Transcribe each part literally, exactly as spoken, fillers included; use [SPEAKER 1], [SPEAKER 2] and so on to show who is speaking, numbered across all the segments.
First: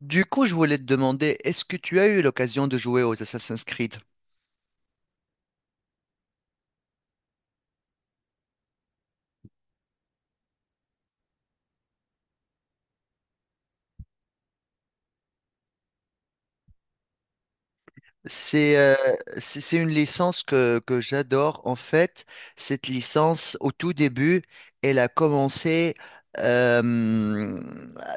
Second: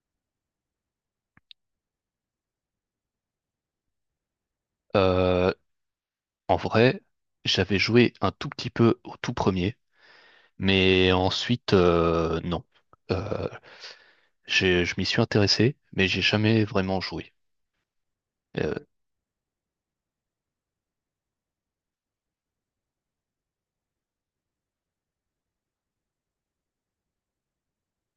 [SPEAKER 1] Du coup, je voulais te demander, est-ce que tu as eu l'occasion de jouer aux Assassin's Creed?
[SPEAKER 2] Euh, En vrai, j'avais joué un tout petit peu au tout premier, mais ensuite, euh, non. Euh, j'ai- je m'y suis intéressé, mais j'ai jamais vraiment joué.
[SPEAKER 1] C'est
[SPEAKER 2] Euh,
[SPEAKER 1] euh, c'est c'est une licence que, que j'adore. En fait, cette licence, au tout début, elle a commencé euh,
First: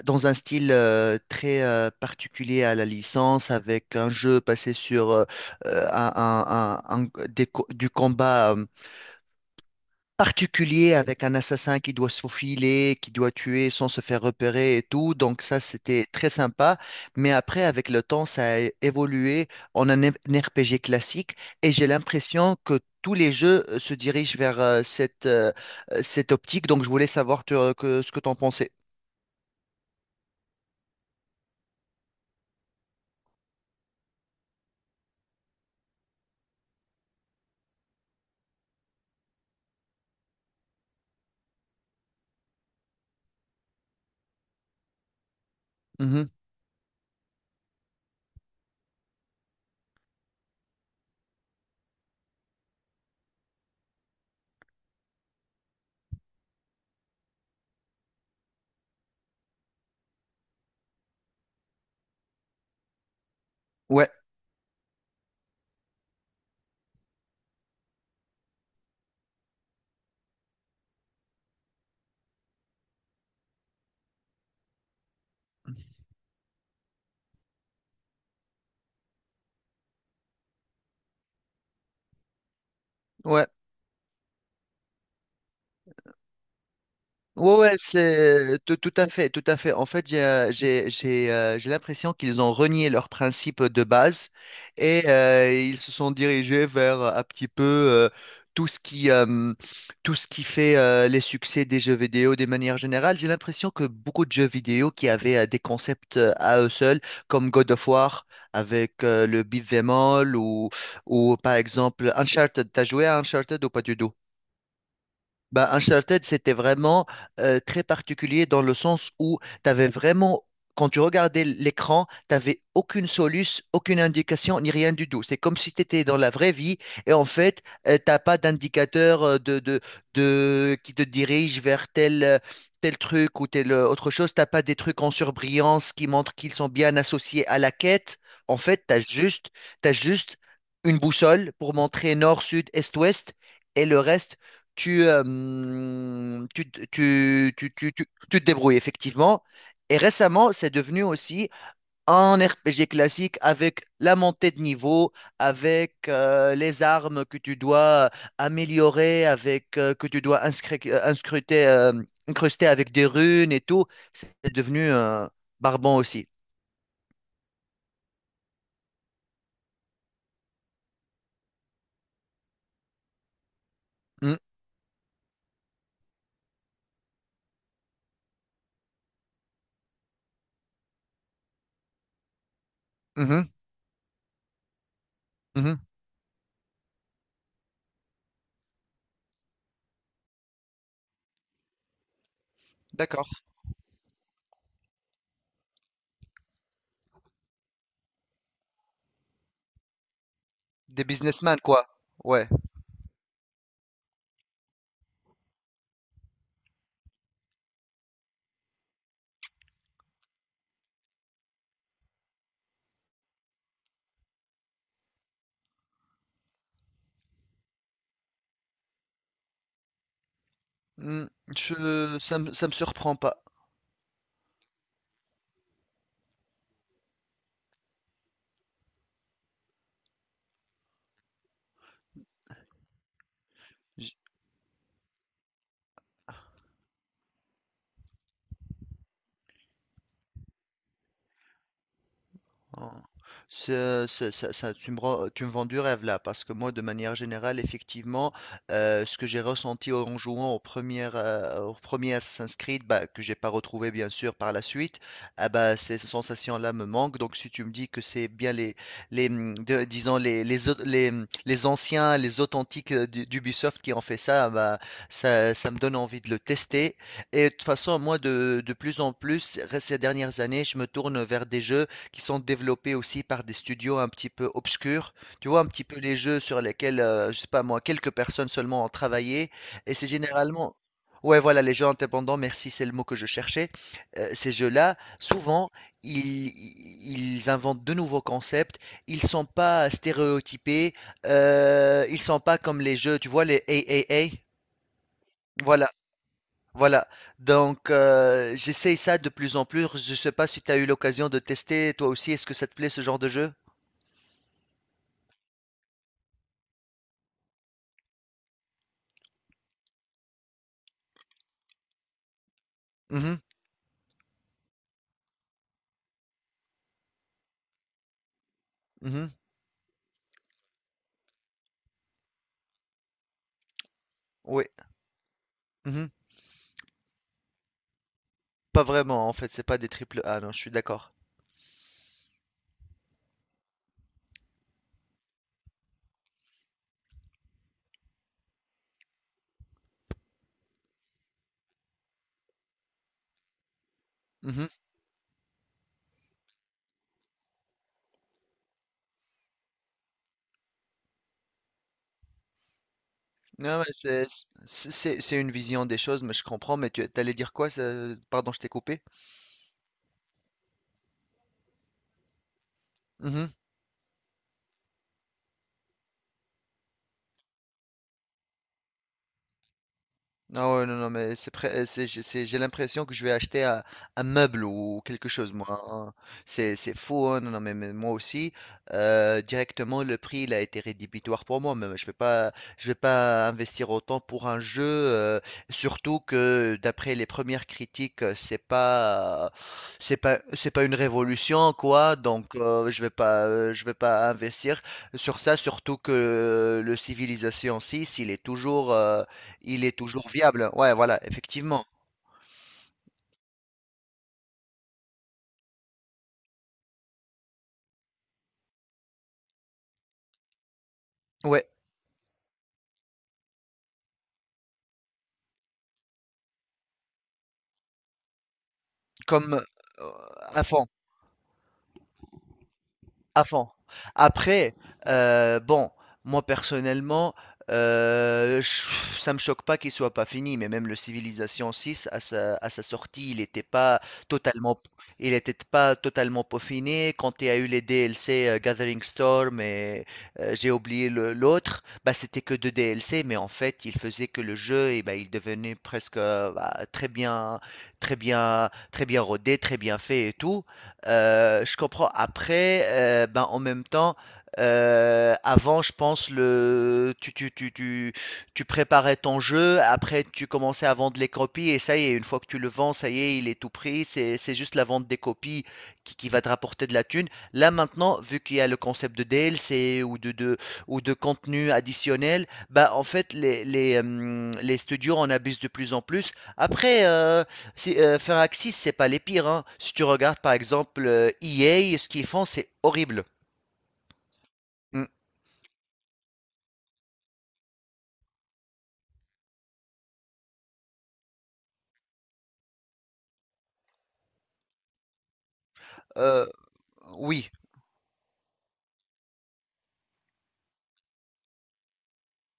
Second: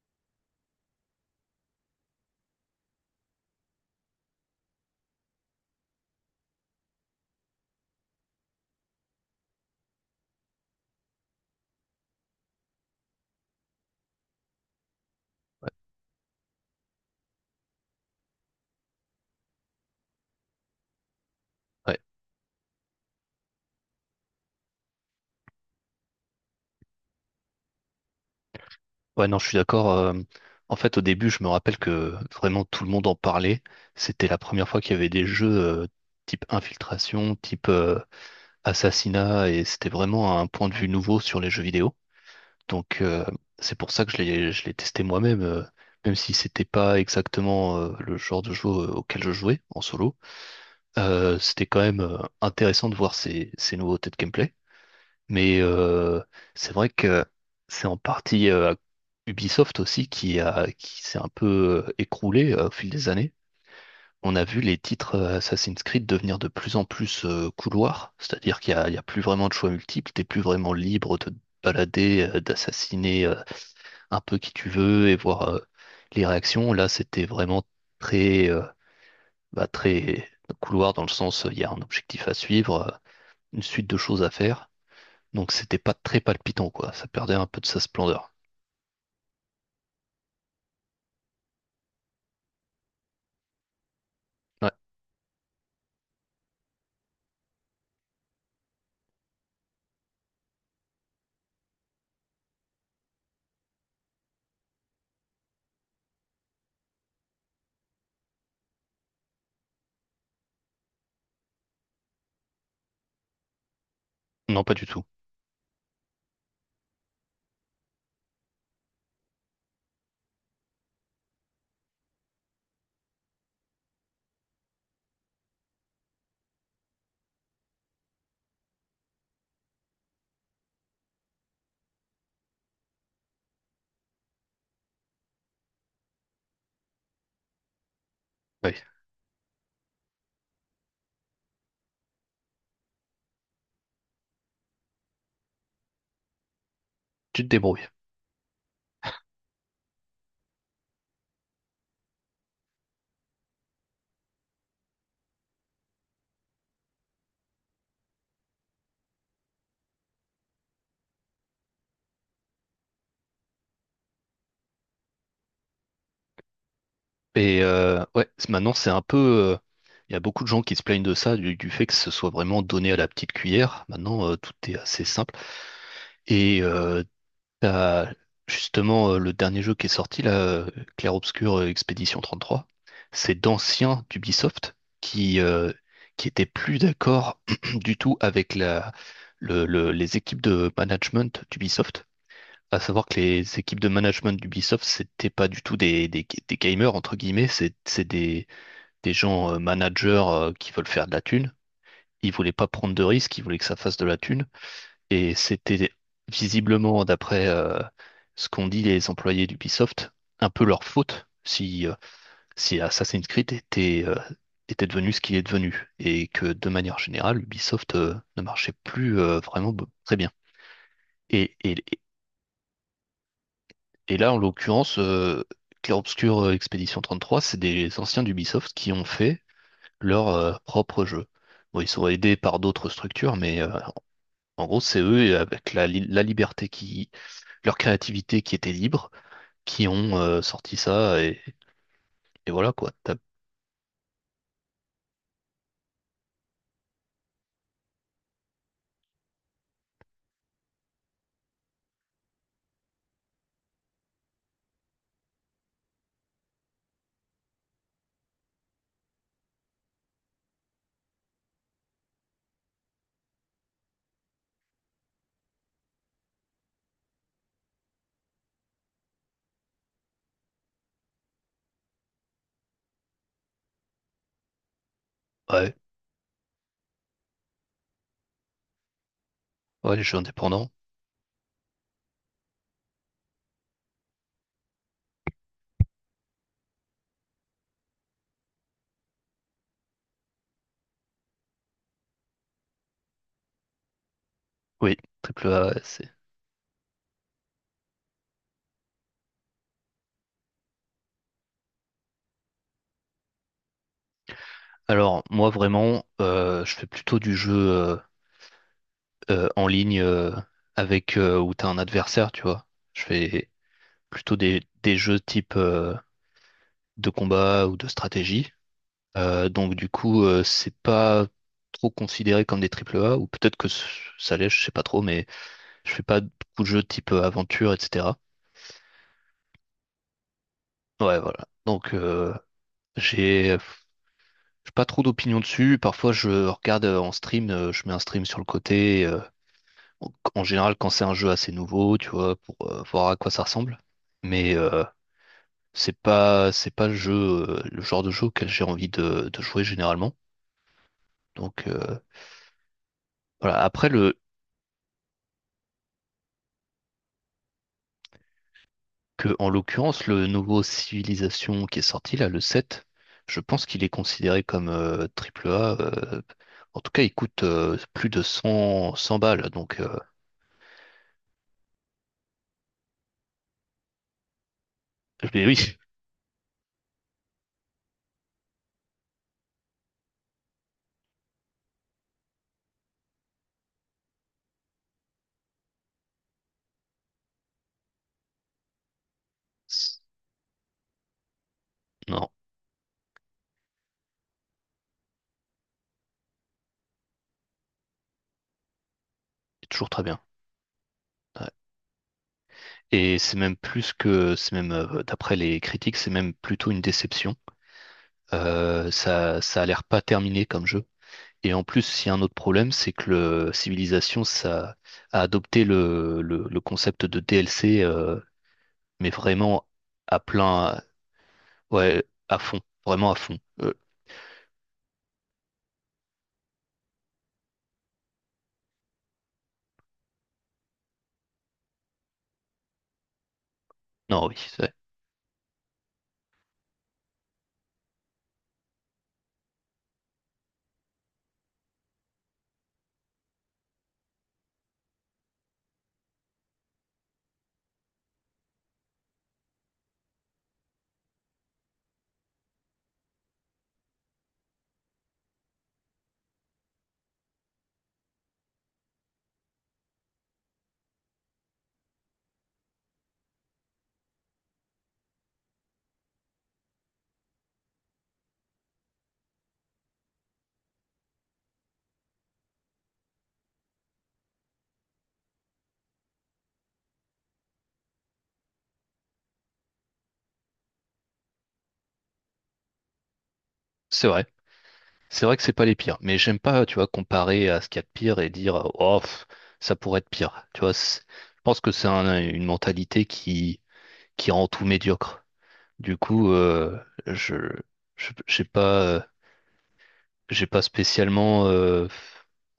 [SPEAKER 1] dans un style euh, très euh, particulier à la licence, avec un jeu passé sur euh, euh, un, un- un- un- des co- du combat, euh, particulier avec un assassin qui doit se faufiler, qui doit tuer sans se faire repérer et tout. Donc ça, c'était très sympa. Mais après, avec le temps, ça a évolué en un un R P G classique et j'ai
[SPEAKER 2] ouais.
[SPEAKER 1] l'impression que tous les jeux euh, se dirigent vers euh, cette, euh, euh, cette optique. Donc je voulais savoir tu- euh, que- ce que tu en pensais.
[SPEAKER 2] Ouais, non, je suis d'accord. Euh, en fait, au début, je me rappelle que vraiment tout le monde en parlait. C'était la première fois qu'il y avait des jeux euh, type infiltration, type euh, assassinat, et c'était vraiment un point de vue nouveau sur les jeux vidéo. Donc euh, c'est pour ça que je l'ai je l'ai testé moi-même, euh, même
[SPEAKER 1] Mhm.
[SPEAKER 2] si c'était pas exactement euh, le genre de jeu euh, auquel je jouais en solo. Euh, c'était quand même euh, intéressant de voir ces, ces nouveautés de gameplay. Mais euh, c'est vrai que c'est en partie euh, Ubisoft aussi qui a qui s'est un peu euh, écroulé euh, au fil des années.
[SPEAKER 1] Ouais,
[SPEAKER 2] On a vu les titres euh, Assassin's Creed devenir de plus en plus euh, couloirs, c'est-à-dire qu'il y a, il y a plus vraiment de choix multiples, t'es plus vraiment libre de te balader, euh, d'assassiner euh, un peu qui tu veux et voir euh, les réactions. Là, c'était vraiment très, euh, bah, très couloir dans le sens, euh, il y a un objectif à suivre, euh,
[SPEAKER 1] ouais.
[SPEAKER 2] une suite de choses à faire. Donc, c'était pas très palpitant, quoi. Ça perdait un
[SPEAKER 1] Ouais,
[SPEAKER 2] peu de
[SPEAKER 1] ouais,
[SPEAKER 2] sa splendeur.
[SPEAKER 1] c'est tout, tout à fait, tout à fait. En fait, j'ai euh, j'ai j'ai, euh, j'ai l'impression qu'ils ont renié leurs principes de base
[SPEAKER 2] Ouais,
[SPEAKER 1] et euh, ils se sont dirigés vers euh, un petit peu euh, tout ce qui euh, tout ce qui fait euh, les succès des jeux vidéo de manière générale. J'ai l'impression que beaucoup de jeux vidéo qui avaient euh, des concepts euh, à eux seuls, comme God of War avec euh, le beat'em all ou ou par exemple Uncharted. T'as joué à Uncharted ou pas du tout?
[SPEAKER 2] non, pas du tout.
[SPEAKER 1] Bah, Uncharted, c'était vraiment euh, très particulier dans le sens où tu avais vraiment, quand tu regardais l'écran, tu n'avais aucune soluce, aucune indication, ni rien du tout. C'est comme si tu étais dans la vraie vie et en fait, tu t'as pas d'indicateur euh, de, de, de, qui te dirige vers tel, euh, tel truc ou telle euh, autre chose. T'as pas des trucs en surbrillance qui montrent qu'ils sont bien associés à la quête. En
[SPEAKER 2] Ouais,
[SPEAKER 1] fait, tu as juste, t'as juste une boussole pour montrer nord, sud, est, ouest et le reste tu, euh, hum, tu, tu,
[SPEAKER 2] tu te
[SPEAKER 1] tu,
[SPEAKER 2] débrouilles.
[SPEAKER 1] tu, tu- tu te débrouilles effectivement. Et récemment, c'est devenu aussi un R P G classique avec la montée de niveau, avec euh, les armes que tu dois améliorer, avec euh, que tu dois inscri- euh, inscruter, euh, incruster avec des runes et tout. C'est devenu euh, barbant aussi.
[SPEAKER 2] Et euh, ouais, c'est- maintenant, c'est un peu. euh, Il y a beaucoup de gens qui se plaignent de ça, du, du fait que ce soit vraiment donné à la petite cuillère. Maintenant, euh,
[SPEAKER 1] Hmm.
[SPEAKER 2] tout est assez simple. Et euh, t'as justement euh, le dernier jeu qui est sorti là, euh, Clair Obscur euh, Expédition trente-trois, c'est
[SPEAKER 1] Mhm,
[SPEAKER 2] d'anciens d'Ubisoft qui euh,
[SPEAKER 1] mhm.
[SPEAKER 2] qui étaient plus d'accord du tout avec la le- le- les équipes de management d'Ubisoft. À savoir que
[SPEAKER 1] D'accord.
[SPEAKER 2] les équipes de management d'Ubisoft, c'était pas du tout des, des, des gamers entre guillemets, c'est c'est des des gens euh, managers euh, qui veulent
[SPEAKER 1] Des
[SPEAKER 2] faire de la thune.
[SPEAKER 1] businessmen, quoi.
[SPEAKER 2] Ils
[SPEAKER 1] Ouais.
[SPEAKER 2] voulaient pas prendre de risques, ils voulaient que ça fasse de la thune. Et c'était visiblement, d'après euh, ce qu'ont dit les employés d'Ubisoft, un peu leur faute si, euh, si Assassin's Creed était, euh, était devenu ce qu'il est devenu. Et que de manière générale, Ubisoft euh, ne marchait plus euh, vraiment be- très bien.
[SPEAKER 1] Hmm,
[SPEAKER 2] Et, et,
[SPEAKER 1] je, ça me, ça me surprend pas.
[SPEAKER 2] et là, en l'occurrence, euh, Clair Obscur euh, Expédition trente-trois, c'est des anciens d'Ubisoft qui ont fait leur euh, propre jeu. Bon, ils sont aidés par d'autres structures, mais euh, en gros, c'est eux, et avec la, li- la liberté qui- leur créativité qui était libre, qui ont euh, sorti ça, et, et voilà
[SPEAKER 1] Oh.
[SPEAKER 2] quoi. T'as-
[SPEAKER 1] Ce- ce- ça- ça- tu me, rends- tu me vends du rêve là, parce que moi, de manière générale, effectivement, euh, ce que j'ai ressenti en jouant au premier, euh, au premier Assassin's Creed, bah, que j'ai pas retrouvé bien sûr par la suite, ah bah, ces sensations-là me manquent. Donc, si tu me dis que c'est bien les, les hum, de- disons les, les, au- les, hum, les anciens, les authentiques euh, d'U- d'Ubisoft qui ont fait ça, ah bah, ça, ça me donne envie de le tester. Et de toute façon, moi, de, de plus en plus, ces dernières années, je me tourne vers des jeux qui sont développés aussi par des studios un petit peu obscurs. Tu vois, un
[SPEAKER 2] Ouais,
[SPEAKER 1] petit peu les jeux sur lesquels, euh, je sais pas moi, quelques personnes seulement ont travaillé. Et
[SPEAKER 2] ouais, les
[SPEAKER 1] c'est
[SPEAKER 2] jeux indépendants.
[SPEAKER 1] généralement. Ouais, voilà, les jeux indépendants, merci, c'est le mot que je cherchais. Euh, ces jeux-là, souvent, ils, ils inventent de nouveaux concepts. Ils sont pas stéréotypés. euh, ils sont pas comme les jeux, tu vois, les triple A.
[SPEAKER 2] Oui, triple A, ouais,
[SPEAKER 1] Voilà.
[SPEAKER 2] c'est.
[SPEAKER 1] Voilà, donc euh, j'essaye ça de plus en plus. Je sais pas si tu as eu l'occasion de tester toi aussi. Est-ce que ça te plaît ce genre de jeu?
[SPEAKER 2] Alors, moi vraiment, euh, je fais plutôt du jeu euh, euh, en ligne euh, avec euh, où t'as un adversaire, tu vois. Je
[SPEAKER 1] Mhm,
[SPEAKER 2] fais plutôt des, des jeux type euh, de combat ou de stratégie.
[SPEAKER 1] mhm,
[SPEAKER 2] Euh, donc du coup, euh, c'est pas trop considéré comme des triple A, ou peut-être que c- ça l'est, je
[SPEAKER 1] oui,
[SPEAKER 2] sais pas trop, mais je fais
[SPEAKER 1] mhm.
[SPEAKER 2] pas beaucoup de jeux type euh, aventure, et cetera.
[SPEAKER 1] Pas vraiment en fait, c'est pas des triple A, non, je suis d'accord.
[SPEAKER 2] Ouais, voilà. Donc, euh, j'ai j'ai pas trop d'opinion dessus. Parfois, je regarde euh, en stream, euh, je mets un stream sur le côté. Euh, en en général, quand c'est un jeu assez nouveau, tu vois, pour euh, voir à quoi ça ressemble. Mais
[SPEAKER 1] Mhm.
[SPEAKER 2] euh, c'est pas, c'est pas le jeu, euh, le genre de jeu auquel j'ai envie de, de jouer généralement. Donc, euh, voilà.
[SPEAKER 1] Non, mais
[SPEAKER 2] Après, le,
[SPEAKER 1] c'est c'est- c'est- c'est une vision des choses, mais je comprends. Mais tu allais dire quoi? ça- Pardon, je t'ai coupé.
[SPEAKER 2] que, en l'occurrence, le nouveau Civilisation qui est sorti, là, le sept, je pense qu'il est considéré comme euh, triple A. Euh, en tout cas, il coûte euh, plus de cent cent balles. Donc, euh,
[SPEAKER 1] Non ouais, non, non, mais c'est prêt, euh, c'est, j'ai c'est- j'ai l'impression que je vais acheter un, un meuble ou quelque
[SPEAKER 2] mais
[SPEAKER 1] chose,
[SPEAKER 2] oui,
[SPEAKER 1] moi, hein. C'est, c'est fou, hein. Non, non, mais, mais moi aussi, euh, directement, le prix, il a été rédhibitoire pour moi. Même, je vais pas, je vais pas investir autant pour un jeu, euh, surtout que d'après les premières critiques, euh, c'est pas, euh,
[SPEAKER 2] c'est-
[SPEAKER 1] c'est pas, c'est pas une révolution, quoi.
[SPEAKER 2] non,
[SPEAKER 1] Donc, euh, je vais pas, euh, je vais pas investir sur ça, surtout que le Civilization six il est toujours, euh,
[SPEAKER 2] il est
[SPEAKER 1] il
[SPEAKER 2] toujours
[SPEAKER 1] est
[SPEAKER 2] très bien.
[SPEAKER 1] toujours viable. Ouais, voilà,
[SPEAKER 2] Ouais.
[SPEAKER 1] effectivement.
[SPEAKER 2] Et c'est même plus que, c'est même, euh, d'après les critiques, c'est même plutôt une déception. Euh, ça, ça a l'air pas terminé comme jeu. Et en
[SPEAKER 1] Ouais,
[SPEAKER 2] plus, il y a un autre problème, c'est que le Civilization, ça a adopté le, le, le concept de D L C, euh, mais
[SPEAKER 1] comme
[SPEAKER 2] vraiment
[SPEAKER 1] euh,
[SPEAKER 2] à plein,
[SPEAKER 1] avant.
[SPEAKER 2] ouais, à fond, vraiment à fond. Euh,
[SPEAKER 1] Avant. Après, euh, bon, moi personnellement, euh, je- ça me choque pas qu'il soit pas fini, mais même le Civilization six, à sa, à sa sortie, il n'était pas
[SPEAKER 2] non, oui, c'est
[SPEAKER 1] totalement, il était pas totalement peaufiné. Quand il y a eu les D L C euh, Gathering Storm et euh, j'ai oublié le- l'autre, bah, c'était que deux D L C, mais en fait, il faisait que le jeu, et bah, il devenait presque euh, bah, très bien, très bien, très bien rodé, très bien fait et tout. Euh, je comprends. Après, euh, ben, en même temps, euh, avant, je pense, le, tu, tu, tu, tu, tu préparais ton jeu, après, tu commençais à vendre les copies, et ça y est, une fois que tu le vends, ça y est, il est tout pris, c'est, c'est juste la vente des copies qui, qui va te rapporter de la thune. Là, maintenant, vu qu'il y a le concept de D L C ou de, de, ou de contenu additionnel, bah, en fait, les, les, hum, les studios en abusent de plus en plus. Après, euh, si, euh, faire Axis, c'est pas les pires, hein. Si tu regardes par exemple euh, E A, ce qu'ils font, c'est horrible.
[SPEAKER 2] c'est vrai.
[SPEAKER 1] Mm.
[SPEAKER 2] C'est vrai que c'est pas les pires, mais j'aime pas, tu vois, comparer à ce qu'il y a de pire et dire, oh, pff, ça pourrait être pire. Tu vois, c'est- je pense que c'est un- une mentalité qui, qui rend tout médiocre. Du coup,
[SPEAKER 1] Euh,
[SPEAKER 2] euh, je,
[SPEAKER 1] oui,
[SPEAKER 2] je, j'ai pas, euh, j'ai pas spécialement, euh,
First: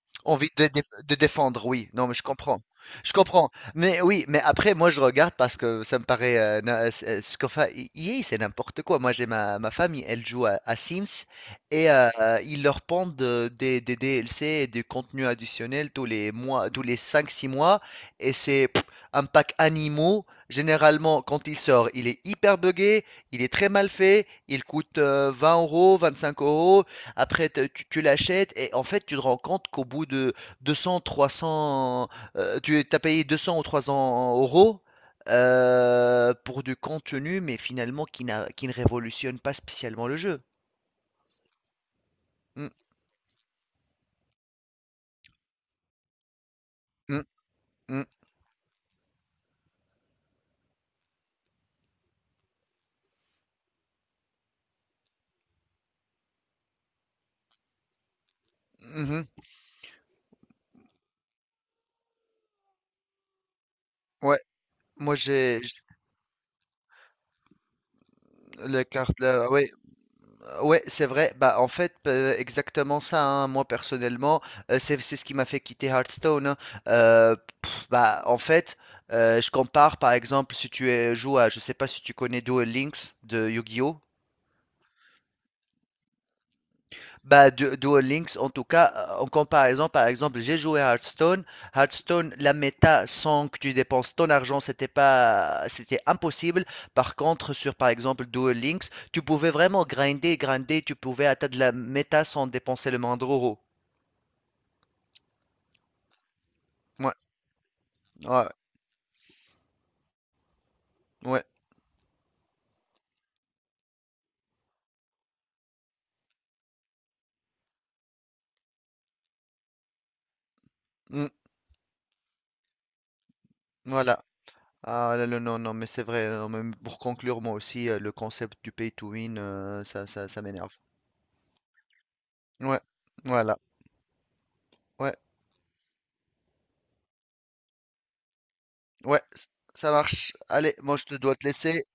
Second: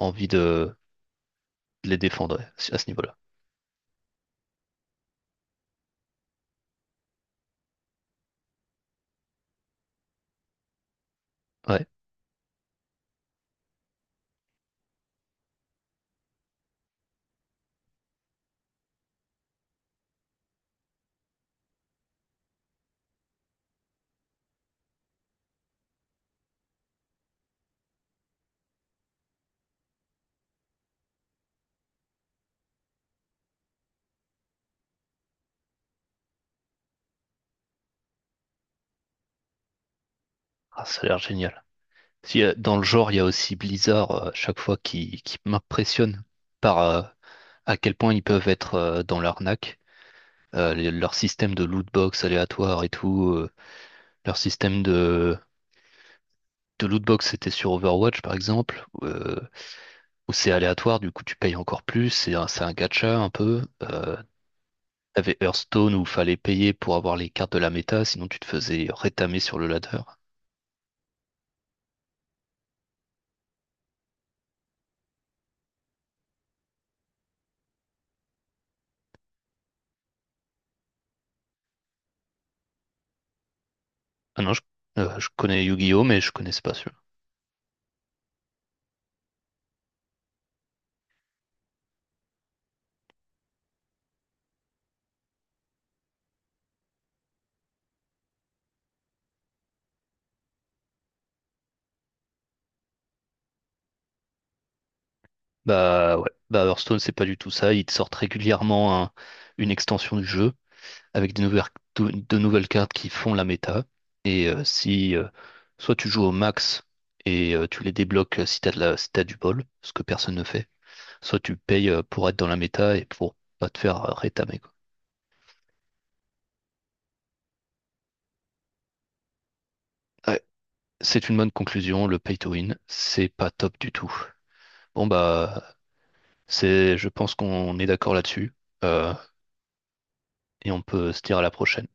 [SPEAKER 2] envie
[SPEAKER 1] envie de,
[SPEAKER 2] de
[SPEAKER 1] dé- de défendre, oui.
[SPEAKER 2] de les
[SPEAKER 1] Non, mais je
[SPEAKER 2] défendre
[SPEAKER 1] comprends.
[SPEAKER 2] à ce
[SPEAKER 1] Je
[SPEAKER 2] niveau-là.
[SPEAKER 1] comprends. Mais oui, mais après, moi, je regarde parce que ça me paraît. Euh, na- euh, ce qu'on fait- E- EA, c'est n'importe quoi. Moi, j'ai ma, ma famille, elle joue à, à Sims
[SPEAKER 2] Ouais,
[SPEAKER 1] et euh, euh, ils leur pondent de- des, des D L C et du contenu additionnel tous les mois, tous les cinq, six mois. Et c'est pff, un pack animaux. Généralement, quand il sort, il est hyper buggé, il est très mal fait, il coûte euh, vingt euros, vingt-cinq euros. Après, te- tu, tu l'achètes et en fait, tu te rends compte qu'au bout de deux cents, trois cents, euh, tu as payé deux cents ou trois cents euros euh, pour du contenu, mais finalement qui n'a, qui ne révolutionne pas spécialement le jeu.
[SPEAKER 2] ah, ça a l'air génial. Si, euh,
[SPEAKER 1] Mm,
[SPEAKER 2] dans le genre, il y a aussi Blizzard, euh, chaque fois qui, qui m'impressionne par euh,
[SPEAKER 1] mm,
[SPEAKER 2] à quel
[SPEAKER 1] mm,
[SPEAKER 2] point ils peuvent être euh, dans l'arnaque. Euh, les- leur système de lootbox aléatoire et tout, euh, leur système de, de lootbox, c'était sur Overwatch par exemple,
[SPEAKER 1] mhm.
[SPEAKER 2] euh, où c'est aléatoire, du coup tu payes encore plus, c'est un, c'est un gacha un peu. euh,
[SPEAKER 1] Ouais, moi
[SPEAKER 2] T'avais
[SPEAKER 1] j'ai j-
[SPEAKER 2] Hearthstone où fallait payer pour avoir les cartes de la méta, sinon tu te
[SPEAKER 1] la
[SPEAKER 2] faisais
[SPEAKER 1] carte
[SPEAKER 2] rétamer
[SPEAKER 1] là,
[SPEAKER 2] sur le
[SPEAKER 1] ouais.
[SPEAKER 2] ladder.
[SPEAKER 1] Euh, ouais, c'est vrai. Bah, en fait, euh, exactement ça, hein. Moi, personnellement, euh, c'est c'est ce qui m'a fait quitter Hearthstone, hein. Euh, pff, bah, en fait, euh, je compare, par exemple, si tu es- joues à, je sais pas si tu connais Duel Links de Yu-Gi-Oh!
[SPEAKER 2] Ah non, je, euh, je connais Yu-Gi-Oh, mais je connaissais pas celui-là.
[SPEAKER 1] Bah, Du- Duel Links, en tout cas, euh, en comparaison, par exemple, j'ai joué à Hearthstone. Hearthstone, la méta, sans que tu dépenses ton argent, c'était pas, c'était impossible. Par contre, sur, par exemple, Duel Links, tu pouvais vraiment grinder, grinder, tu pouvais atteindre la méta sans dépenser le moindre euro.
[SPEAKER 2] Bah ouais, bah Hearthstone c'est
[SPEAKER 1] Ouais,
[SPEAKER 2] pas du tout ça, ils te sortent
[SPEAKER 1] ouais,
[SPEAKER 2] régulièrement un- une extension du jeu avec de
[SPEAKER 1] ouais,
[SPEAKER 2] nouvelles, de, de nouvelles cartes qui font la méta. Et euh, si euh, soit tu joues au max et euh, tu les débloques euh, si t'as de la, si t'as du bol, ce que personne ne fait,
[SPEAKER 1] mm,
[SPEAKER 2] soit tu payes euh, pour être dans la méta et pour pas te faire euh,
[SPEAKER 1] voilà.
[SPEAKER 2] rétamer quoi.
[SPEAKER 1] Ah là, là, non, non, mais c'est vrai. Non, mais pour conclure, moi aussi, euh, le concept du pay to win, euh, ça, ça, ça m'énerve.
[SPEAKER 2] C'est une bonne conclusion, le pay to win,
[SPEAKER 1] Ouais,
[SPEAKER 2] c'est pas
[SPEAKER 1] voilà,
[SPEAKER 2] top du tout. Bon
[SPEAKER 1] ouais,
[SPEAKER 2] bah c'est je pense qu'on est d'accord là-dessus, euh,
[SPEAKER 1] ouais, c- ça marche.
[SPEAKER 2] et
[SPEAKER 1] Allez,
[SPEAKER 2] on
[SPEAKER 1] moi je
[SPEAKER 2] peut
[SPEAKER 1] te
[SPEAKER 2] se
[SPEAKER 1] dois
[SPEAKER 2] dire à
[SPEAKER 1] te
[SPEAKER 2] la
[SPEAKER 1] laisser.
[SPEAKER 2] prochaine.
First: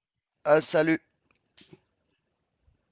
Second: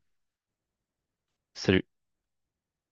[SPEAKER 1] Ah, salut!
[SPEAKER 2] Salut.